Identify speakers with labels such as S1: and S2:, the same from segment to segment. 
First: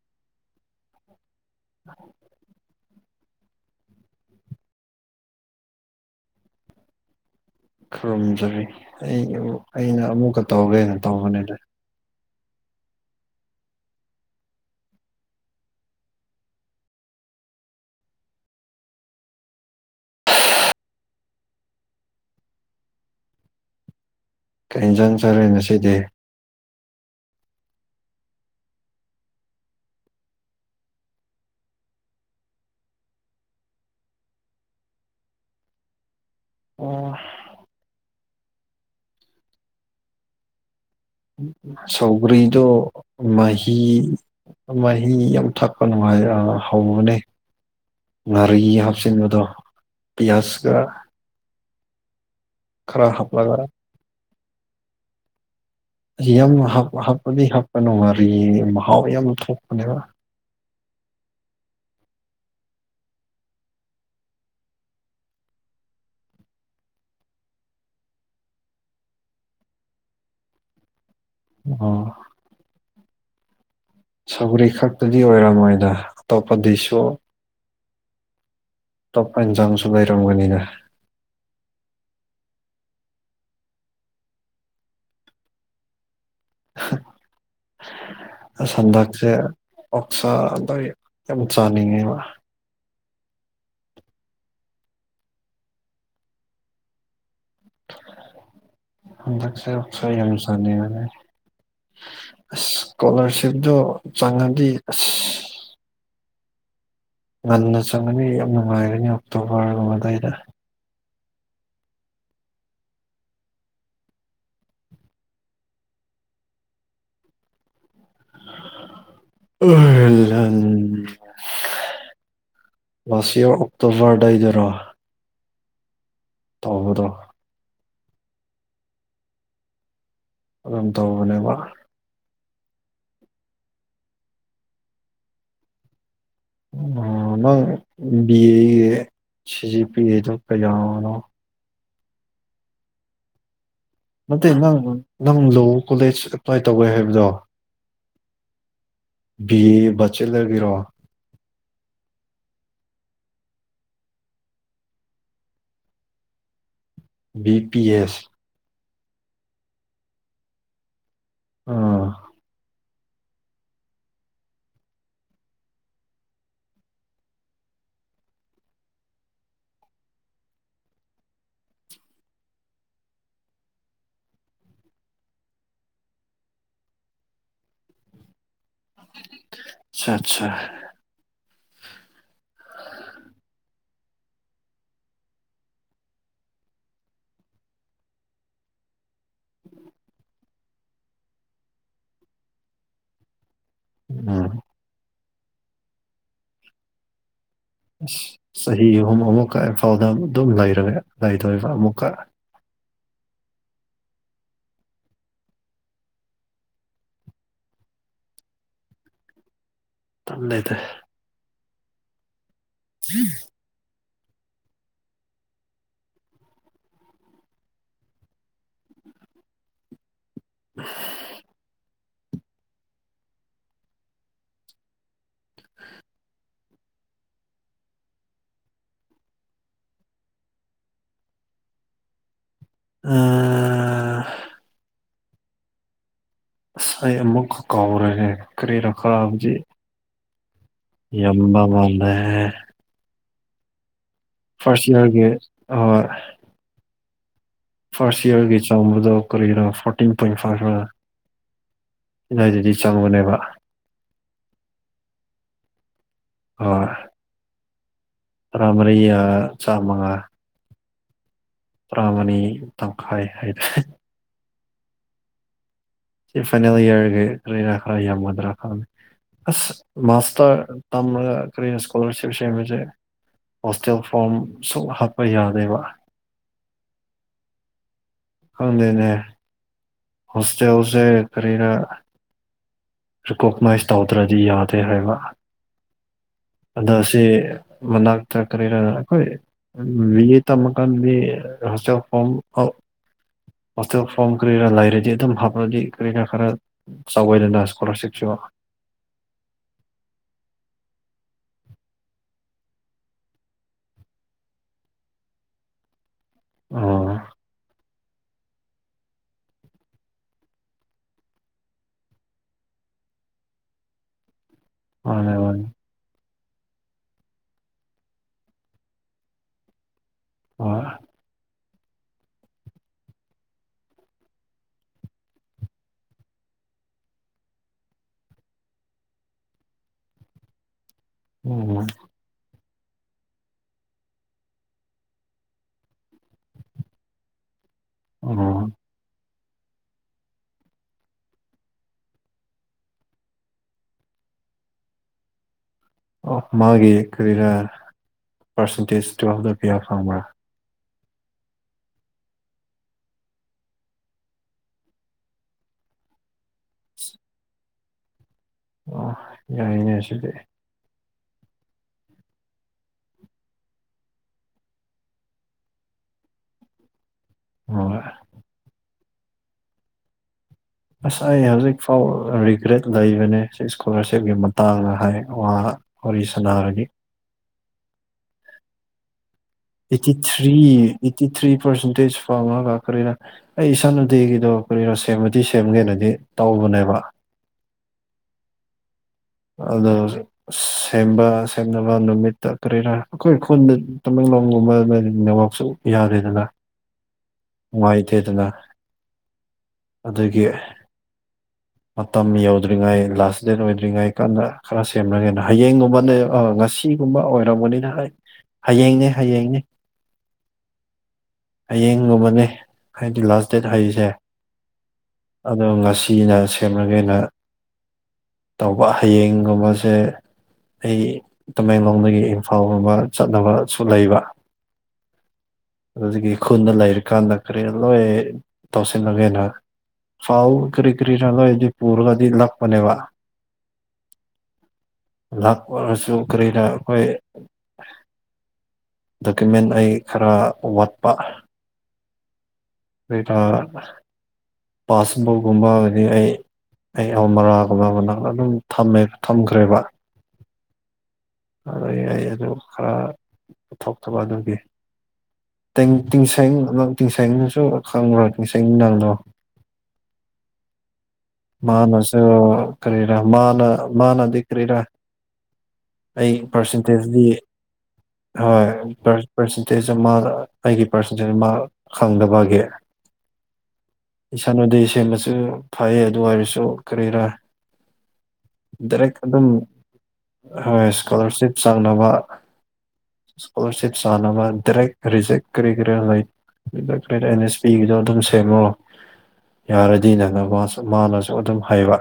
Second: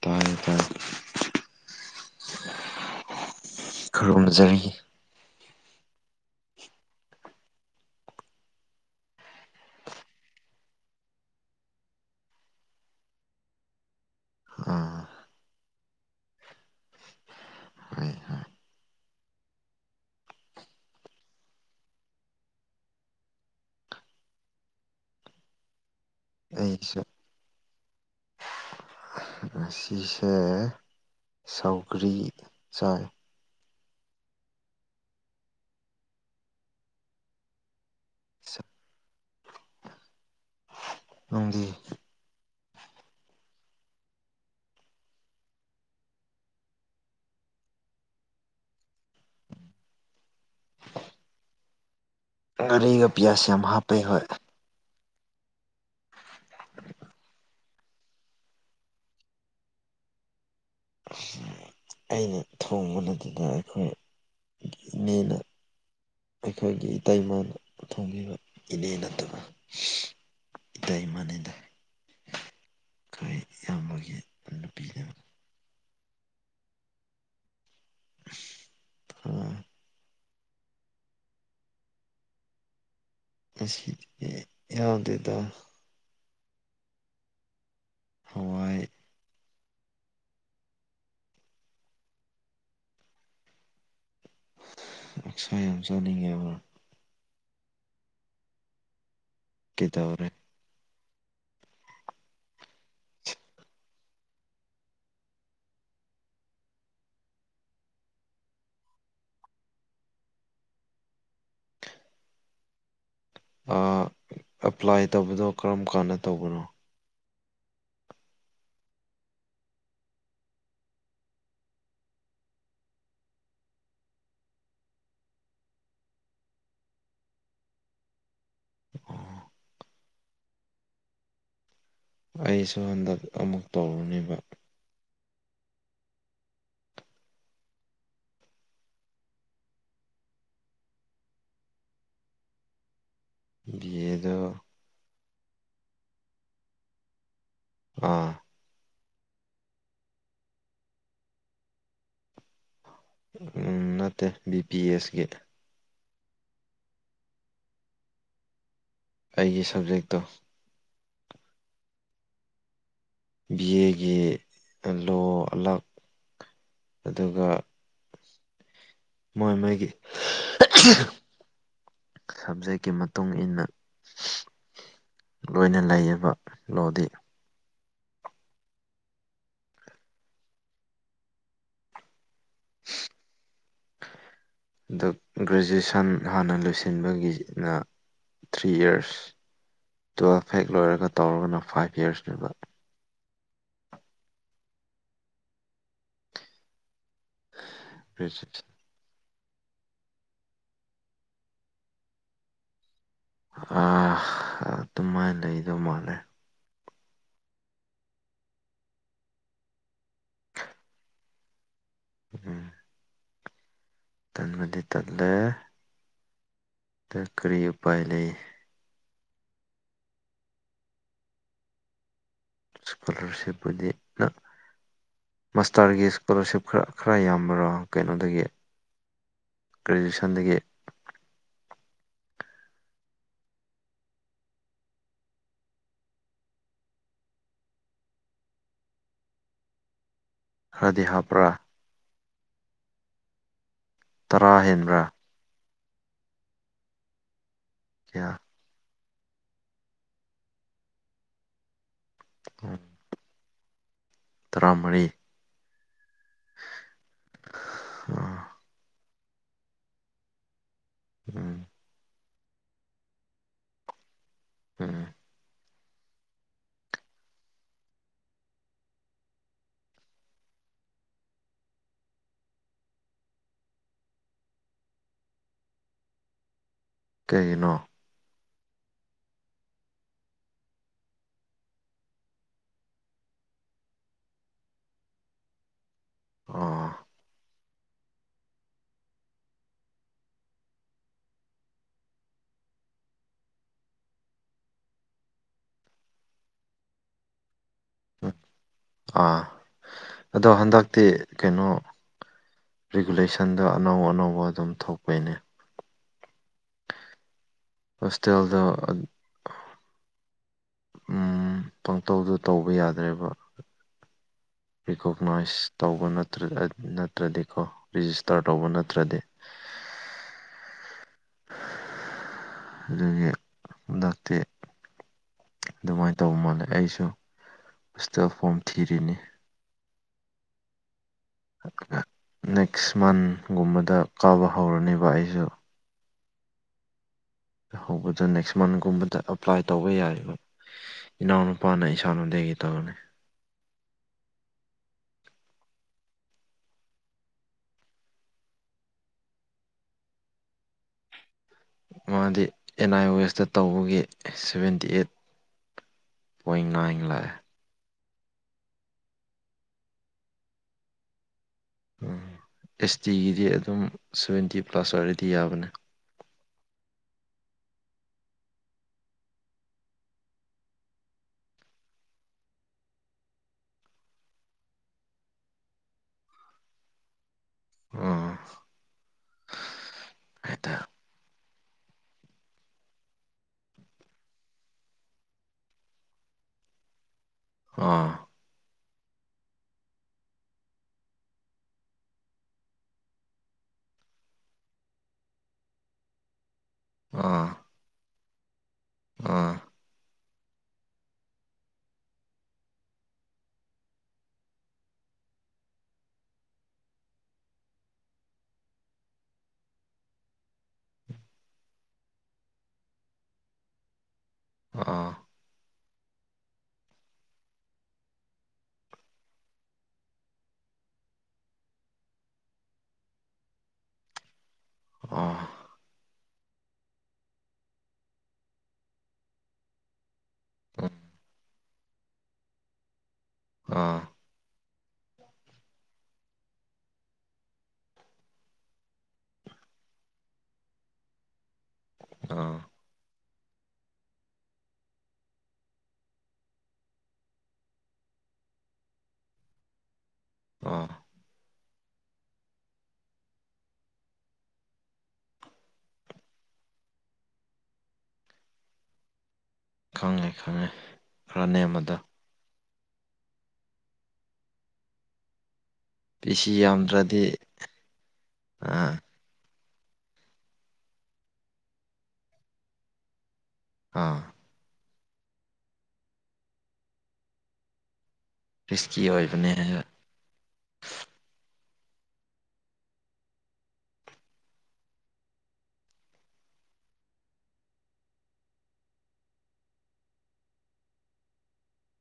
S1: ꯇꯥꯏ ꯇꯥꯏ
S2: [inaudible]
S1: ꯈꯨꯔꯨꯝꯖꯔꯤ
S2: ꯈꯨꯔꯨꯝꯖꯔꯤ ꯑꯩ ꯑꯩꯅ ꯑꯃꯨꯛꯀ ꯇꯧꯔꯒꯦꯅ ꯇꯧꯕꯅꯦꯗ
S1: ꯎꯝ ꯍꯣꯏ ꯍꯣꯏ
S2: ꯀꯔꯤ ꯏꯟꯖꯥꯡ ꯆꯔꯦ ꯉꯁꯤꯗꯤ
S1: ꯑꯩꯁꯦ ꯉꯁꯤꯁꯦ ꯁꯧꯒ꯭ꯔꯤ ꯆꯥꯏ
S2: ꯑꯣ
S1: [inaudible] ꯅꯪꯗꯤ
S2: ꯁꯧꯒ꯭ꯔꯤꯗꯣ ꯃꯍꯤ ꯃꯍꯤ ꯌꯥꯝ ꯊꯛꯄ ꯅꯨꯡꯉꯥꯏꯔ ꯍꯧꯕꯅꯦ ꯉꯥꯔꯤ ꯍꯥꯞꯆꯤꯟꯕꯗꯣ ꯄꯤꯌꯥꯖꯀ ꯈꯔ
S1: ꯉꯥꯔꯤꯒ ꯄꯤꯌꯥꯁ ꯌꯥꯝ
S2: ꯍꯥꯞꯂꯒ
S1: ꯍꯥꯞꯄꯦ ꯍꯣꯏ
S2: ꯌꯥꯝ ꯍꯥꯞ ꯍꯥꯞꯄꯗꯤ ꯍꯥꯞꯄꯀꯅꯨ ꯉꯥꯔꯤ ꯃꯍꯥꯎ ꯌꯥꯝ ꯊꯣꯛꯄꯅꯦꯕ
S1: ꯑꯩꯅ ꯊꯣꯡꯕ ꯅꯠꯇꯦꯗ ꯑꯩꯈꯣꯏ ꯏꯅꯦꯅ ꯑꯩꯈꯣꯏꯒꯤ ꯏꯇꯩꯩꯃꯥꯅ ꯊꯣꯡꯕꯤꯕ ꯏꯅꯦ ꯅꯠꯇꯕ ꯏꯇꯩꯃꯅꯦꯗ
S2: ꯑꫭ
S1: ꯈꫭꯏ ꯏꯌꯥꯝꯕꯒꯤ
S2: ꯁꯧꯒ꯭ꯔꯤ
S1: ꯅꯨꯄꯤꯅꯦꯕ
S2: ꯈꯛꯇꯗꯤ ꯑꯣꯏꯔꯝꯃꯣꯏꯗ ꯑꯇꯣꯞꯄ ꯗꯤꯁꯁꯨ ꯑꯇꯣꯞꯄ
S1: ꯑꯥ
S2: ꯏꯟꯖꯥꯡꯁꯨ ꯂꯩꯔꯝꯒꯅꯤꯅ
S1: ꯉꯁꯤꯗꯤ ꯌꯥꯎꯗꯦꯗ
S2: [unintelligible] ꯑꯁ
S1: ꯍꯋꯥꯏ
S2: ꯍꯟꯗꯛꯁꯦ ꯑꯣꯛꯁꯥꯗꫭ ꯌꯥꯝ ꯆꯥꯅꯤꯡꯉꯦꯕ
S1: ꯑꫭꯛꯁꯥ ꯌꯥꯝ ꯆꯥꯅꯤꯡꯉꯦꯕ
S2: ꯍꯟꯗꯛꯁꯦ ꯑꫭꯛꯁꯥ
S1: ꯀꯩꯗꯧꯔꯦ
S2: ꯌꯥꯝ ꯆꯥꯅꯤꯡꯕꯅꯤ ꯑꯁ ꯁ꯭ꯀꯣꯂꯥꯔꯁꯤꯞꯇꯣ ꯆꯪꯉꯗꯤ ꯑꯁ ꯉꯟꯅ ꯆꯪꯉꯗꯤ ꯌꯥꯝ ꯅꯨꯡꯉꯥꯏꯔꯅꯤ ꯑꯣꯛꯇꯣꯕꯔꯒꯨꯝꯕ ꯑꯗꯥꯏꯗ
S1: ꯑ ꯑꯦꯄ꯭ꯂꯥꯏ ꯇꯧꯕꯗꯣ ꯀꯔꯝ ꯀꯥꯟꯗ ꯇꯧꯕꯅꯣ
S2: [unintelligible] ꯂꯥꯁ ꯏꯌꯔ ꯑꯣꯛꯇꯣꯕꯔ ꯑꯗꯥꯏꯗꯔꯣ ꯇꯧꯕꯗꯣ
S1: [inaudible]
S2: ꯑꯗꯨꯝ ꯇꯧꯕꯅꯦꯕ
S1: ꯑꯩꯁꯨ ꯍꯟꯗꯛ ꯑꯃꯨꯛ ꯇꯧꯔꯨꯅꯦꯕ
S2: ꯅꯪ ꯕꯤ ꯑꯦꯒꯤ ꯁꯤꯖꯤ ꯄꯤ ꯑꯦꯗ ꯀꯌꯥꯅꯣ
S1: ꯕꯤ ꯑꯦꯠ
S2: ꯅꯠꯇꯦ ꯅꯪ ꯂꯣ ꯀꯣꯂꯦꯖ ꯑꯦꯄ꯭ꯂꯥꯏ ꯇꯧꯒ꯭ꯔꯦ ꯍꯥꯏꯕꯗꯣ
S1: ꯑꯥ
S2: ꯕꯤ ꯑꯦ ꯕꯆꯦꯂꯔꯒꯤꯔꯣ
S1: ꯅꯠꯇꯦ B P ꯑꯦꯁꯀꯤ
S2: B P S
S1: ꯑꯩꯒꯤ ꯁꯕꯖꯦꯛꯇꯣ
S2: ꯑꯥ
S1: ꯕꯤ ꯑꯦꯒꯤ ꯂꯣ ꯂꯛ ꯑꯗꯨꯒ ꯃꯣꯏ ꯃꯣꯏꯒꯤ ꯁꯨꯟꯖꯦꯠꯀꯤ ꯃꯇꯨꯡ ꯏꯟꯅꯥ ꯂꯣꯏꯅ ꯂꯩꯔꯤꯕꯌꯦꯕ ꯂꯣꯗꯤ
S2: ꯑ ꯑꯠꯆꯥ
S1: ꯑꯗ ꯒ꯭ꯔꯦꯖꯨꯦꯁꯟ ꯍꯥꯟꯅ ꯂꯣꯏꯁꯤꯟꯕꯒꯤꯅ ꯊ꯭ꯔꯤ ꯏꯔꯁ ꯇꯨꯌꯦꯜꯐ ꯍꯦꯛ ꯂꯣꯏꯔꯒ ꯇꯧꯔꯒꯅ ꯐꯥꯏꯚ ꯌꯔꯁꯅꯦꯕ
S2: ꯎꯝ
S1: ꯒ꯭ꯔꯦꯖꯨꯑꯦꯁꯟ
S2: ꯑꯁ ꯆꯍꯤ ꯑꯍꯨꯝ ꯑꯃꯨꯛꯀ ꯏꯐꯥꯎꯗ ꯑꯗꯨꯝ ꯂꯩꯔꯔꯦ ꯂꯩꯗꯣꯏꯔꯤꯕ ꯑꯃꯨꯛꯀ
S1: ꯑꯥ ꯑꯗꯨꯃꯥꯏꯅ ꯂꯩꯗꯧ ꯃꯥꯜꯂ
S2: ꯇꯝꯗ ꯂꯩꯗ
S1: ꯎꯝ
S2: [inaudible]
S1: ꯇꯟꯕꯗꯤ ꯇꯠꯂꯦ ꯀꯔꯤ ꯎꯄꯥꯏ ꯂꯩ
S2: [inaudible]
S1: ꯏꯁꯀꯣꯂꯔꯁꯤꯞꯄꯨꯗꯤꯅ ꯃꯥꯁꯇꯔꯒꯤ ꯏꯁꯀꯣꯂꯥꯔꯁꯤꯞ ꯈꯔ ꯈꯔ ꯌꯥꯝꯕꯔꯥ ꯀꯩꯅꯣꯗꯒꯤ ꯒ꯭ꯔꯦꯖꯨꯌꯦꯁꯟꯗꯒꯤ
S2: ꯑ ꯉꯥꯏ ꯑꯃꯨꯛꯀ ꯀꯥꯎꯔꯦ ꯀꯔꯤꯔꯀꯥꯕꯖꯤ
S1: ꯈꯔꯗꯤ ꯍꯥꯞꯄ꯭ꯔꯥ
S2: ꯌꯝꯕ ꯃꯜꯂꯦꯍꯦ
S1: ꯇꯔꯥ
S2: ꯐꯥꯔꯁ
S1: ꯍꯦꯟꯕ꯭ꯔꯥ
S2: ꯏꯌꯥꯔꯒꯤ ꯐꯥꯔꯁ
S1: ꯀꯌꯥ
S2: ꯏꯌꯥꯔꯒꯤ ꯆꯥꯎꯥꯡꯕꯗ ꯀꯔꯤꯅꯣ ꯐꯣꯔꯇꯤꯟ ꯄꯣꯏꯟ ꯐꯥꯏꯚ ꯔ ꯑꯗꯨꯗꯏꯗꯗꯤ ꯆꯪꯕꯅꯦꯕ
S1: ꯇꯔꯥꯃꯔꯤ
S2: ꯍꯣꯏ
S1: ꯑꯥ
S2: ꯇꯔꯥꯃꯔꯤ ꯑꯥ ꯆꯥ ꯃꯉꯥ
S1: ꯎꯝ
S2: ꯄꯨꯔꯥ ꯃꯅꯤ ꯇꯪꯈꯥꯏ ꯍꯥꯏꯗ
S1: ꯎꯝ
S2: ꯁꯤ ꯐꯥꯏꯅꯦꯜ ꯏꯌꯥꯔꯒ ꯂꯩꯅꯥ ꯈ꯭ꯔ ꯌꯥꯝꯒꯗ꯭ꯔꯥ ꯈꯃꯦ ꯑꯁ ꯃꯥꯁꯇꯔ ꯇꯝꯃꯒ ꯀꯔꯤꯅ ꯏꯁꯀꯣꯂꯥꯔꯁꯤꯞ ꯁꯦꯝꯕꯁꯦ ꯍꯣꯁꯇꯦꯜ ꯐꯣꯔꯝ ꯁꯨꯡ ꯍꯥꯞꯄ ꯌꯥꯗꯦꯕ
S1: ꯀꯩꯒꯤꯅꯣ
S2: ꯈꯪꯗꯦꯅꯦ ꯍꯣꯁꯇꯦꯜꯁꯦ ꯀꯔꯤꯅ ꯔꯤꯀꯣꯛꯅꯥꯏꯁ ꯇꯧꯗ꯭ꯔꯗꯤ ꯌꯥꯗꯦ ꯍꯥꯏꯕ
S1: ꯑꯣ
S2: ꯑꯗꯣ ꯁꯤ ꯃꯅꯥꯛꯇ ꯀꯔꯤꯔ ꯑꯩꯈꯣꯏ ꯔꯤꯌꯦ ꯇꯝꯃꯥꯀꯟꯗꯗꯤ ꯍꯣꯏꯇꯦꯜ ꯐꯣꯝ ꯍꯣꯁꯇꯦꯜ ꯐꯣꯝ ꯀꯔ ꯂꯥꯏꯔꯤ ꯍꯥꯏꯗꯤ ꯑꯗꯨꯝ ꯍꯥꯞꯄꯗꯤ ꯀꯔꯤꯅꯥ ꯈꯔ ꯆꯥꯎꯋꯏꯗꯅ ꯏꯁꯀꯣꯂꯥꯔꯁꯤꯞꯁꯨ
S1: ꯑꯥ ꯑꯗꯣ ꯍꯟꯗꯛꯇꯤ ꯀꯩꯅꯣ ꯔꯤꯒꯨꯂꯦꯁꯟꯗ ꯑꯅꯧ ꯑꯅꯧꯕ ꯑꯗꯨꯝ ꯊꯣꯛꯄꯩꯅꯦ
S2: ꯑꯣ
S1: ꯍꯣꯁꯇꯦꯜꯗ ꯎꯝ ꯄꯪꯇꯧꯗ ꯇꯧꯕ ꯌꯥꯗ꯭ꯔꯦꯕ
S2: ꯃꯥꯅꯦ
S1: ꯔꯤꯀꯣꯛꯅꯥꯏꯁ
S2: ꯃꯥꯅꯦ
S1: ꯇꯧꯕ ꯅꯠꯇ꯭ꯔꯗꯤꯀꯣ ꯔꯤꯖꯤꯁꯇꯔ ꯇꯧꯕ ꯅꯠꯇ꯭ꯔꯗꯤ
S2: ꯑꯣ
S1: ꯑꯗꯨꯗꯒꯤ ꯗꯇ ꯑꯗꯨꯃꯥꯏꯅ ꯇꯧꯕ ꯃꯥꯜꯂꯦ ꯑꯩꯁꯨ ꯄꯨꯁꯇꯜ ꯐꯣꯝ ꯊꯤꯔꯤꯅꯤ
S2: ꯎꯝ
S1: ꯅꯦꯛꯁ ꯃꯟꯒꯨꯝꯕꯗ ꯀꯥꯕ ꯍꯧꯔꯅꯦꯕ ꯑꯩꯁꯨ ꯍꯧꯕꯗ ꯅꯦꯛꯁ
S2: ꯎꯝ
S1: ꯃꯟꯊꯒꯨꯝꯕꯗ ꯑꯦꯄ꯭ꯂꯥꯏ ꯇꯧꯕ ꯌꯥꯏꯔꯤꯕ ꯏꯅꯥꯎꯅꯨꯄꯥꯅ ꯏꯁꯥꯅꯅꯨꯡꯗꯒꯤꯩꯒ ꯇꯧꯔꯅꯤ
S2: ꯃꯥꯒꯤ ꯀꯔꯤꯔ ꯄꯥꯔꯁꯦꯟꯇꯦꯖ ꯇꯨꯌꯦꯦꯜꯐꯗ ꯄꯤꯌꯥ ꯐꯪꯕ꯭ꯔꯥ
S1: ꯃꯥꯗꯤ ꯑꯦꯟ ꯑꯥꯏ ꯋ ꯑꯦꯦꯁꯇ ꯇꯧꯕꯒꯤ ꯁꯕꯦꯟꯇꯤ ꯑꯩꯠ ꯄꯏꯪꯂꯦ
S2: ꯑ ꯌꯥꯏꯅꯦ ꯑꯁꯤꯗꯤ
S1: ꯑꯦꯁ ꯇꯤꯒꯤꯗꯤ ꯑꯗꯨꯝ ꯁꯚꯦꯟꯇꯤ ꯄ꯭ꯂꯁ ꯑꯣꯏꯔꯗꯤ ꯌꯥꯕꯅꯦ
S2: ꯍꯣꯏ ꯑꯁ ꯑꯩ ꯍꯧꯖꯤꯛ ꯐꯥꯎ ꯔꯤꯒ꯭ꯔꯦꯠ ꯂꯩꯕꯅꯦ ꯏꯁꯀꯣꯂꯥꯔꯁꯤꯞꯀꯤ ꯃꯇꯥꯡꯗ ꯍꯥꯏ ꯋꯥ ꯑꯣꯔꯤꯁꯨꯅꯔꯒꯤ
S1: um
S2: eighty three eighty three percentage ꯐꯥꯎꯃ ꯂꯥꯛꯈ꯭ꯔꯦꯔ ꯑꯩ ꯏꯁꯥꯅꯨꯇꯒꯤꯗꯣ ꯀꯔꯤꯅꯣ ꯁꯦꯝꯃꯗꯤ ꯁꯦꯝꯒꯦꯅꯗꯤ ꯇꯧꯕꯅꯦꯕ
S1: ꯑꯥ
S2: ꯍꯗ ꯁꯦꯝꯕ ꯁꯦꯝꯅꯕ ꯅꯨꯃꯤꯠꯇ ꯀꯔꯤꯔꯥ ꯑꯩꯈꯣꯏ ꯈꯨꯣꯟꯗ ꯇꯃꯦꯡꯂꯣꯡꯒꯨꯝꯕꯣꯏꯋꯥꯛꯁꯨ ꯌꯥꯎꯔꯦꯗꯂ
S1: ꯑꯥ
S2: ꯉꯥꯏ ꯇꯦ ꯑꯗꯨꯅ
S1: ꯑꯥ
S2: ꯑꯗꯒꯤ ꯃꯇꯝ ꯌꯧꯗ꯭ꯔꯤꯉꯩ ꯂꯥꯁ ꯗꯦꯠ ꯑꯣꯏꯗ꯭ꯔꯤꯉꯩ ꯀꯟꯅ ꯈꯔ ꯁꯦꯝꯅꯉꯦꯅ ꯍꯌꯦꯡꯒꯨꯝꯕꯅꯦ ꯉꯁꯤ ꯑꯁꯤꯒꯨꯝꯕ ꯑꯣꯏꯔꯕꯅꯤꯅ ꯑꯩ ꯍꯌꯦꯡꯅꯦ ꯍꯌꯦꯡꯅꯦ ꯍꯌꯦꯡ ꯅꯣꯡꯃꯅꯤ ꯍꯥꯏꯗꯤ ꯂꯥꯁ ꯗꯦꯠ ꯍꯔꯤꯁꯦ
S1: ꯑꯥ
S2: ꯑꯗꯣ ꯉꯁꯤꯅ ꯁꯦꯝꯃꯒꯦꯅ ꯇꯧꯕ ꯍꯌꯦꯡꯒꯨꯝꯕꯁꯦ ꯑꯩ ꯇꯃꯦꯡꯂꯣꯡꯗꯒꯤ ꯏꯝꯐꯥꯜꯒꯨꯝꯕ ꯆꯠꯅꯕꯁꯨ ꯂꯩꯕ
S1: [unintelligible]
S2: ꯑꯗꯨꯗꯒꯤ ꯈꯨꯗ ꯂꯩꯔꯤꯀꯥꯟꯗ ꯀꯔꯤ ꯂꯣꯏ ꯇꯧꯁꯤꯜꯂꯒꯦꯅ ꯐꯥꯎꯎ ꯀꯔꯤ ꯀꯔꯤꯅꯂꯣꯗꯤ ꯄꯔꯒꯗꯤ ꯂꯞꯄꯅꯦꯕ
S1: [unintelligible]
S2: ꯂꯥꯛꯄ ꯑꯣꯏꯔꯁꯨ ꯀꯔꯤꯅ ꯑꯩꯈꯣꯏ ꯗꯣꯀꯨꯃꯦꯟ ꯑꯩ ꯈꯔ ꯋꯥꯠꯄ
S1: [unintelligible]
S2: ꯄꯥꯁꯕꯨꯛꯀꯨꯝꯕ ꯍꯥꯏꯗꯤ ꯑꯩ ꯑꯩ ꯑ ꯃꯔꯥꯒꯨꯝꯕ ꯃꯅꯥ ꯑꯗꯨꯝ ꯊꯝꯃꯦ ꯊꯝꯈ꯭ꯔꯦꯕ
S1: [unintelligible]
S2: ꯑꯗꯨ ꯑꯩ ꯑꯗꯨ ꯈꯔ ꯄꯨꯊꯣꯛꯇꯕ ꯑꯗꯨꯒꯤ ꯇꯦꯡ ꯇꯤꯡꯁꯪ ꯇꯤꯡꯁꯪꯗꯨꯁꯨ ꯈꯪꯕ꯭ꯔꯣ ꯇꯤꯡꯁꯪ ꯅꯪꯗꯣ
S1: ꯈꯪꯉꯦ -ꯈꯪꯉꯦ ꯈꯔ ꯅꯦꯝꯃꯗꯣ
S2: ꯑ ꯀꯔꯤꯔꯥ ꯃꯥꯅ ꯃꯥꯅꯗꯤ ꯀꯔꯤꯔꯥ ꯑꯩ
S1: ꯄꯤꯁꯤ ꯌꯥꯝꯗ꯭ꯔꯗꯤ
S2: ꯄꯥꯔꯁꯦꯟꯇꯦꯖꯗꯤ
S1: ꯑꯥ
S2: ꯍꯣꯏ ꯄꯥꯔꯁꯦꯟꯇꯦꯖ ꯑꯃꯒ ꯑꯩꯒꯤ ꯄꯥꯔꯁꯦꯟꯇꯦꯖ ꯑꯃ ꯈꯪꯗꯕꯒꯤ
S1: ꯑꯥ
S2: ꯏꯁꯟ ꯎꯗꯦ ꯁꯦꯝꯕꯁꯨ ꯐꯩ ꯑꯗꯨ ꯑꯣꯏꯔꯁꯨ ꯀꯔꯤꯔꯥ
S1: ꯔꯤꯁꯀꯤ
S2: ꯗꯥꯏꯔꯦꯛ ꯑꯗꯨꯝ
S1: ꯑꯣꯏꯕꯅꯦ ꯍꯥꯏꯕ
S2: ꯍꯣꯏ ꯏꯁꯀꯣꯂꯥꯔꯁꯤꯞ ꯆꯪꯅꯕ ꯏꯁꯀꯣꯂꯔꯁꯤꯞ ꯁꯅꯕ ꯗꯔꯦꯛ ꯔꯤꯖꯦꯛ ꯀꯔꯤ ꯀꯔꯥ ꯂꯩ [unintelligible] ꯑꯟ ꯑꯦꯁ ꯄꯤꯒꯤꯗꯣ ꯑꯗꯨꯝ ꯁꯦꯝꯃꯣ ꯌꯥꯔꯗꯤ ꯅꯪꯅ ꯃꯁꯨ ꯃꯥꯅꯁꯨ ꯑꯗꯨꯝ ꯍꯥꯏꯕ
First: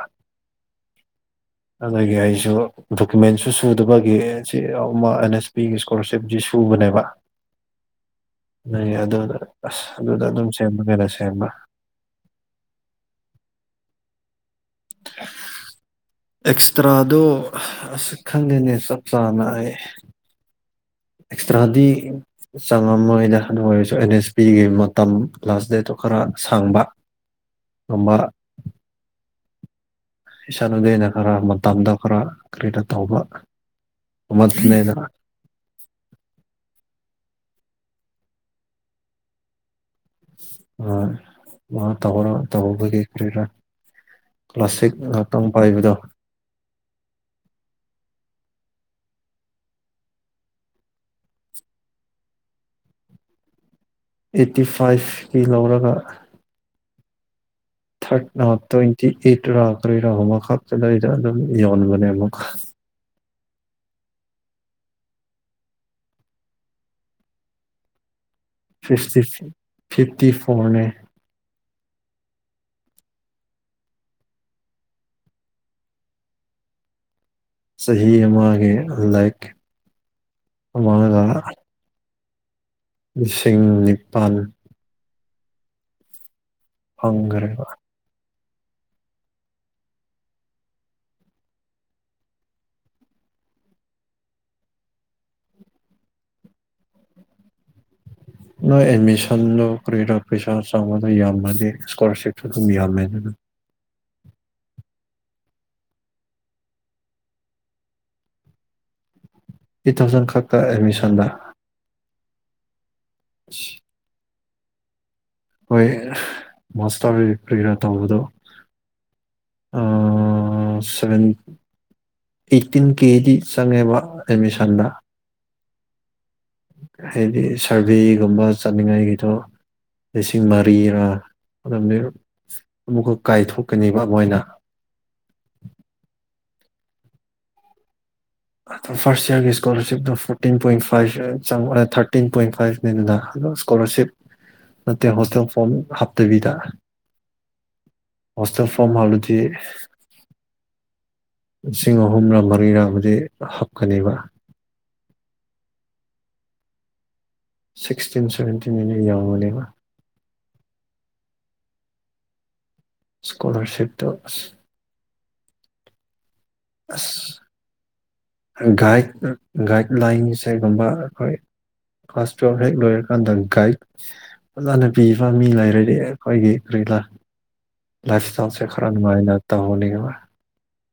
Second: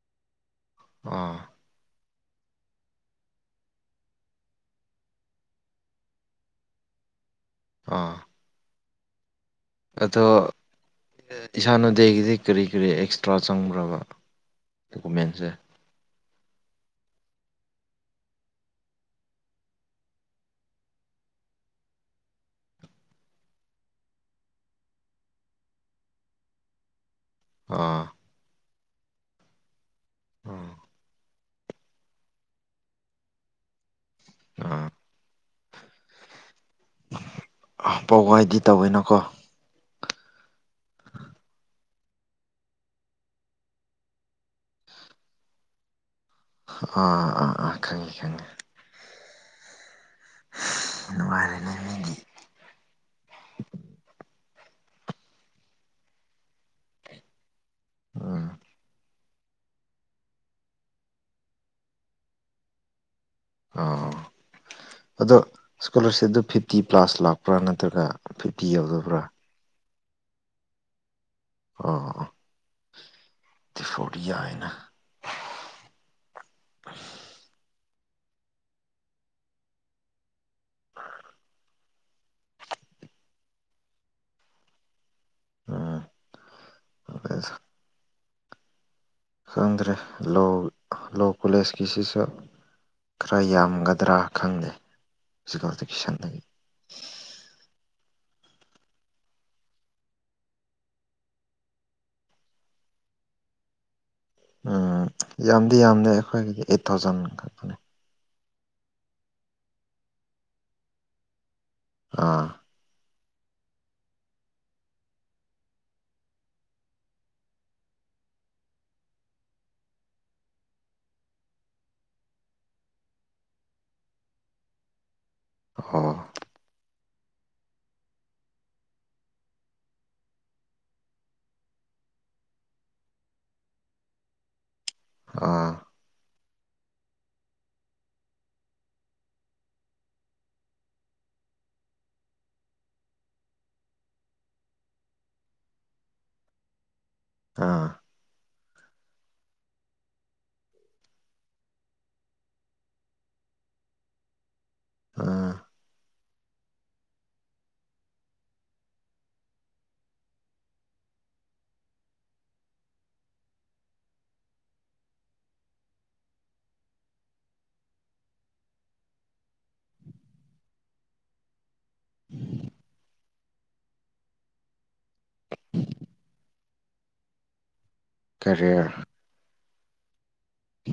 S1: ꯑꯥ
S2: ꯑꯗꯒꯤ ꯑꯩꯁꯨ ꯗꯣꯀꯨꯃꯦꯟꯁꯨ ꯁꯨꯗꯕꯒꯤ [unintelligible] ꯃꯤꯒꯤ ꯏꯁꯀꯣꯂꯥꯔꯁꯤꯞꯁꯤ ꯁꯨꯕꯅꯦꯕ
S1: ꯑꯥ
S2: ꯅꯪꯒꯤ ꯑꯗꯨꯅ
S1: ꯑꯗꯣ ꯏꯁꯥꯟ ꯎꯗꯦꯒꯤꯗꯤ ꯀꯔꯤ ꯀꯔꯤ ꯑꯦꯛꯁꯇ꯭ꯔꯥ ꯆꯪꯕ꯭ꯔꯕ ꯗꯣꯀꯨꯃꯦꯟꯁꯦ
S2: ꯑꯦꯛꯁꯇ꯭ꯔꯥꯗꯣ ꯑꯁ ꯈꯪꯗꯦꯅꯦ ꯆꯞ ꯆꯥꯅ ꯑꯩ ꯑꯦꯛꯁꯇ꯭ꯔꯥꯗꯤ ꯆꯪꯉꯝꯃꯣꯏꯗ ꯑꯗꯨ ꯑꯣꯏꯔꯁꯨ ꯑꯦꯟ ꯑꯦꯁ ꯄꯤꯒꯤ ꯃꯇꯝ ꯂꯥꯁ ꯗꯦꯠꯇꯣ ꯈꯔ ꯁꯥꯡꯕ
S1: ꯑꯥ
S2: ꯑꯃ
S1: ꯑꯥ
S2: ꯏꯁꯥꯟ ꯎꯗꯦꯅ ꯈꯔ ꯃꯇꯝꯗꯣ ꯈꯔ ꯀꯔꯤꯔ ꯇꯧꯕ ꯑꯃꯗꯨꯅꯦꯅ
S1: ꯑꯥ ꯄꯋꯥꯏꯗꯤ ꯇꯥꯋꯦꯅ ꯀꯣ
S2: ꯑ ꯑꯗꯨꯃꯥꯏ ꯇꯧꯔꯒ ꯇꯧꯕꯗꯤ ꯀꯔꯤꯔ ꯀ꯭ꯂꯥꯁꯤꯛ ꯉꯥꯛꯇꯪ ꯄꯥꯏꯕꯗꯣ
S1: ꯑꯥ ꯑꯥ ꯑꯥ ꯈꯪꯉꯤ ꯈꯪꯉꯤ ꯅꯨꯡꯉꯥꯏꯔꯅꯦ
S2: ꯑꯦꯠꯇꯤ ꯐꯥꯏꯚꯀꯤ ꯂꯧꯔꯒ
S1: [inaudible]
S2: ꯊꯥꯔꯠꯅ
S1: ꯎꯝ
S2: ꯇ꯭ꯋꯦꯟꯇꯤ ꯑꯦꯠꯂ ꯀꯔꯤꯔꯥ ꯑꯃꯈꯛꯇꯂꯩꯗ ꯑꯗꯨꯝ ꯌꯣꯟꯕꯅꯦ
S1: ꯑ ꯑꯗꯣ ꯏꯁ꯭ꯀꯣꯂꯥꯔꯁꯤꯞꯇꯣ ꯐꯤꯞꯇꯤ ꯄ꯭ꯂꯥꯁ ꯂꯥꯛꯄ꯭ꯔꯥ ꯅꯠꯇ꯭ꯔꯒ ꯐꯤꯐꯇꯤ
S2: ꯐꯤꯞꯇꯤ
S1: ꯌꯧꯗꯕ꯭ꯔꯥ
S2: ꯐꯤꯞꯇꯤ ꯐꯣꯔꯅꯦ
S1: ꯑꯣ ꯑꯣ [unintelligible] ꯌꯥꯏꯅ
S2: ꯆꯍꯤ ꯑꯃꯒꯤ ꯂꯥꯏꯔꯤꯛ ꯑꯃꯒ ꯂꯤꯁꯤꯡ ꯅꯤꯄꯥꯜ
S1: ꯑꯥ
S2: ꯐꯪꯒ꯭ꯔꯦꯕ
S1: ꯈꯪꯪꯗ꯭ꯔꯦ ꯂꯣ ꯂꯣ ꯀꯣꯂꯦꯖꯀꯤꯁꯤꯁꯨ ꯈꯔ ꯌꯥꯝꯒꯗ꯭ꯔꯥ ꯈꯪꯗꯦ [unintelligible] ꯁꯟꯗꯒꯤ
S2: ꯅꯣꯏ ꯑꯦꯠꯃꯤꯁꯟꯗꯣ ꯀꯔꯤꯔꯥ ꯄꯩꯁꯥ ꯆꯥꯕꯗ ꯌꯥꯝꯃꯗꯤ ꯏꯁꯀꯣꯂꯥꯔꯁꯤꯞꯁꯨ ꯑꯗꯨꯝ ꯌꯥꯝꯃꯦꯗꯅ
S1: ꯑꯥ ꯌꯥꯝꯗꯤ ꯌꯥꯝꯗꯦ ꯑꯩꯈꯣꯏꯒꯤꯗꯤ ꯑꯦꯠ ꯊꯥꯎꯖꯟ ꯈꯛꯇꯅꯦ
S2: ꯑꯦꯠ ꯊꯥꯎꯖꯟ ꯈꯛꯇ ꯑꯦꯗꯃꯤꯁꯟꯗ
S1: ꯑꯥ
S2: ꯏꯁ ꯍꯣꯏ ꯃꯥꯁꯇꯔ ꯀꯔꯤꯔꯥ ꯇꯧꯕꯗꯣ ꯑ ꯁꯚꯦꯟꯇꯤ ꯑꯩꯠꯇꯤꯟ ꯀꯦꯗꯤ ꯆꯪꯉꯦꯕ ꯑꯦꯠꯃꯤꯁꯟꯗ
S1: ꯍ
S2: ꯍꯥꯏꯗꯤ ꯁꯔꯚꯦꯒꯨꯝꯕ ꯆꯠꯅꯤꯡꯉꯥꯏꯒꯤꯗꯣ ꯂꯤꯁꯤꯡ ꯃꯔꯤꯒ ꯑꯗꯨ ꯑꯃꯨꯛꯀ ꯀꯥꯏꯊꯣꯛꯀꯅꯦꯕ ꯃꯣꯏꯅ
S1: ꯑꯥ
S2: ꯐꯥꯔꯁ ꯏꯌꯥꯔꯒꯤ ꯏꯁꯀꯣꯂꯔꯁꯤꯞꯇꯣ ꯐꯣꯔꯇꯤꯟ ꯄꯣꯏꯟ ꯐꯥꯏꯚ ꯆꯪꯉ ꯊꯥꯔꯇꯤꯟ ꯄꯣꯏꯟ ꯐꯥꯏꯚ ꯂꯣꯏꯅꯅ ꯏꯁꯀꯣꯂꯥꯔꯁꯤꯞ ꯅꯠꯇꯦ ꯍꯣꯁꯇꯦꯜ ꯐꯣꯔꯝ ꯍꯥꯞꯇꯕꯤꯗ
S1: ꯑꯥ
S2: ꯍꯁꯇꯦꯜ ꯐꯣꯔꯝ ꯍꯥꯂꯨꯗꯤ ꯂꯤꯁꯤꯡ ꯑꯍꯨꯝꯂꯥ ꯃꯔꯤꯔꯥꯕꯨꯗꯤ ꯍꯥꯞꯀꯅꯦꯕ
S1: ꯑ
S2: ꯁꯤꯛꯁꯇꯤꯟ ꯁꯚꯦꯟꯇꯤꯟ ꯑꯩꯅ ꯌꯥꯎꯕꯥꯅꯦꯕ ꯏꯁ꯭ꯀꯣꯂꯔꯁꯤꯞꯇꯣ ꯑꯁ ꯥꯑꯁ ꯑꯒꯥꯏ ꯒꯥꯏꯗꯂꯥꯏꯟꯁꯩꯒꯨꯝꯕ ꯑꯩꯈꯣꯏ ꯀ꯭ꯂꯥꯁ ꯇꯨꯌꯦꯜꯐ ꯍꯦꯛ ꯂꯣꯏꯔꯀꯥꯟꯗ ꯒꯥꯏꯗ ꯑꯣꯖꯅ ꯄꯤꯕ ꯃꯤ ꯂꯩꯔꯗꯤ ꯑꯩꯈꯣꯏꯒꯤ ꯀꯔꯤꯂꯥ ꯂꯥꯏꯐ ꯏꯁꯇꯥꯏꯜꯁꯦ
S1: ꯀꯦꯔꯤꯌꯔ
S2: ꯈꯔ ꯅꯨꯡꯉꯥꯏꯅ ꯇꯧꯅꯦꯕ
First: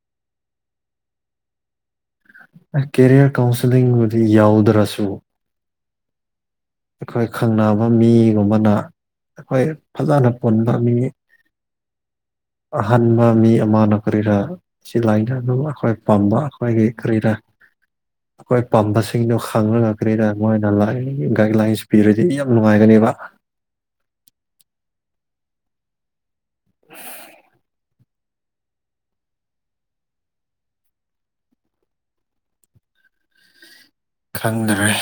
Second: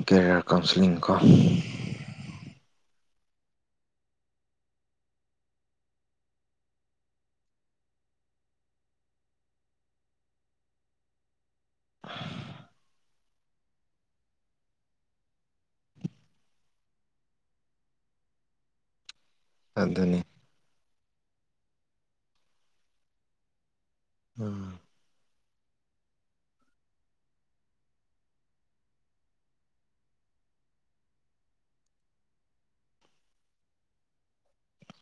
S1: ꯀꯦꯔꯤꯌꯔ ꯀꯥꯎꯟꯁꯤꯂꯤꯡ ꯀꯣ
S2: ꯀꯦꯔꯤꯌꯔ ꯀꯥꯎꯟꯁꯤꯦꯂꯤꯡꯕꯨꯗꯤ ꯌꯥꯎꯗ꯭ꯔꯁꯨ ꯑꯩꯈꯣꯏ ꯈꯪꯅꯕ ꯃꯤꯒꯨꯝꯕꯅ ꯑꯩꯈꯣꯏ ꯐꯖꯅ ꯄꯨꯟꯕ ꯃꯤ
S1: [unintelligible]
S2: ꯑꯍꯥꯟꯕ ꯃꯤ ꯑꯃꯅ ꯀꯔꯤꯔꯥ ꯁꯤ ꯂꯥꯏꯅ ꯑꯗꯨꯝ ꯑꯩꯈꯣꯏ ꯄꯥꯝꯕ ꯑꯩꯈꯣꯏꯒꯤ ꯀꯔꯤꯅ ꯑꯩꯈꯣꯏ ꯄꯥꯝꯕꯁꯤꯡꯗꯨꯣ ꯐꯪꯉꯒꯥ
S1: ꯑꯗꯨꯅꯤ
S2: ꯀꯔ꯭ꯤꯔꯥ ꯃꯣꯏꯅ ꯒꯥꯏꯗꯂꯥꯏꯟꯁ ꯄꯤꯔꯗꯤ ꯑꯩꯈꯣꯏ ꯌꯥꯝ ꯅꯨꯡꯉꯥꯏꯒꯅꯦꯕ
S1: ꯎꯝ
S2: ꯈꯪꯗꯔꯦ꯫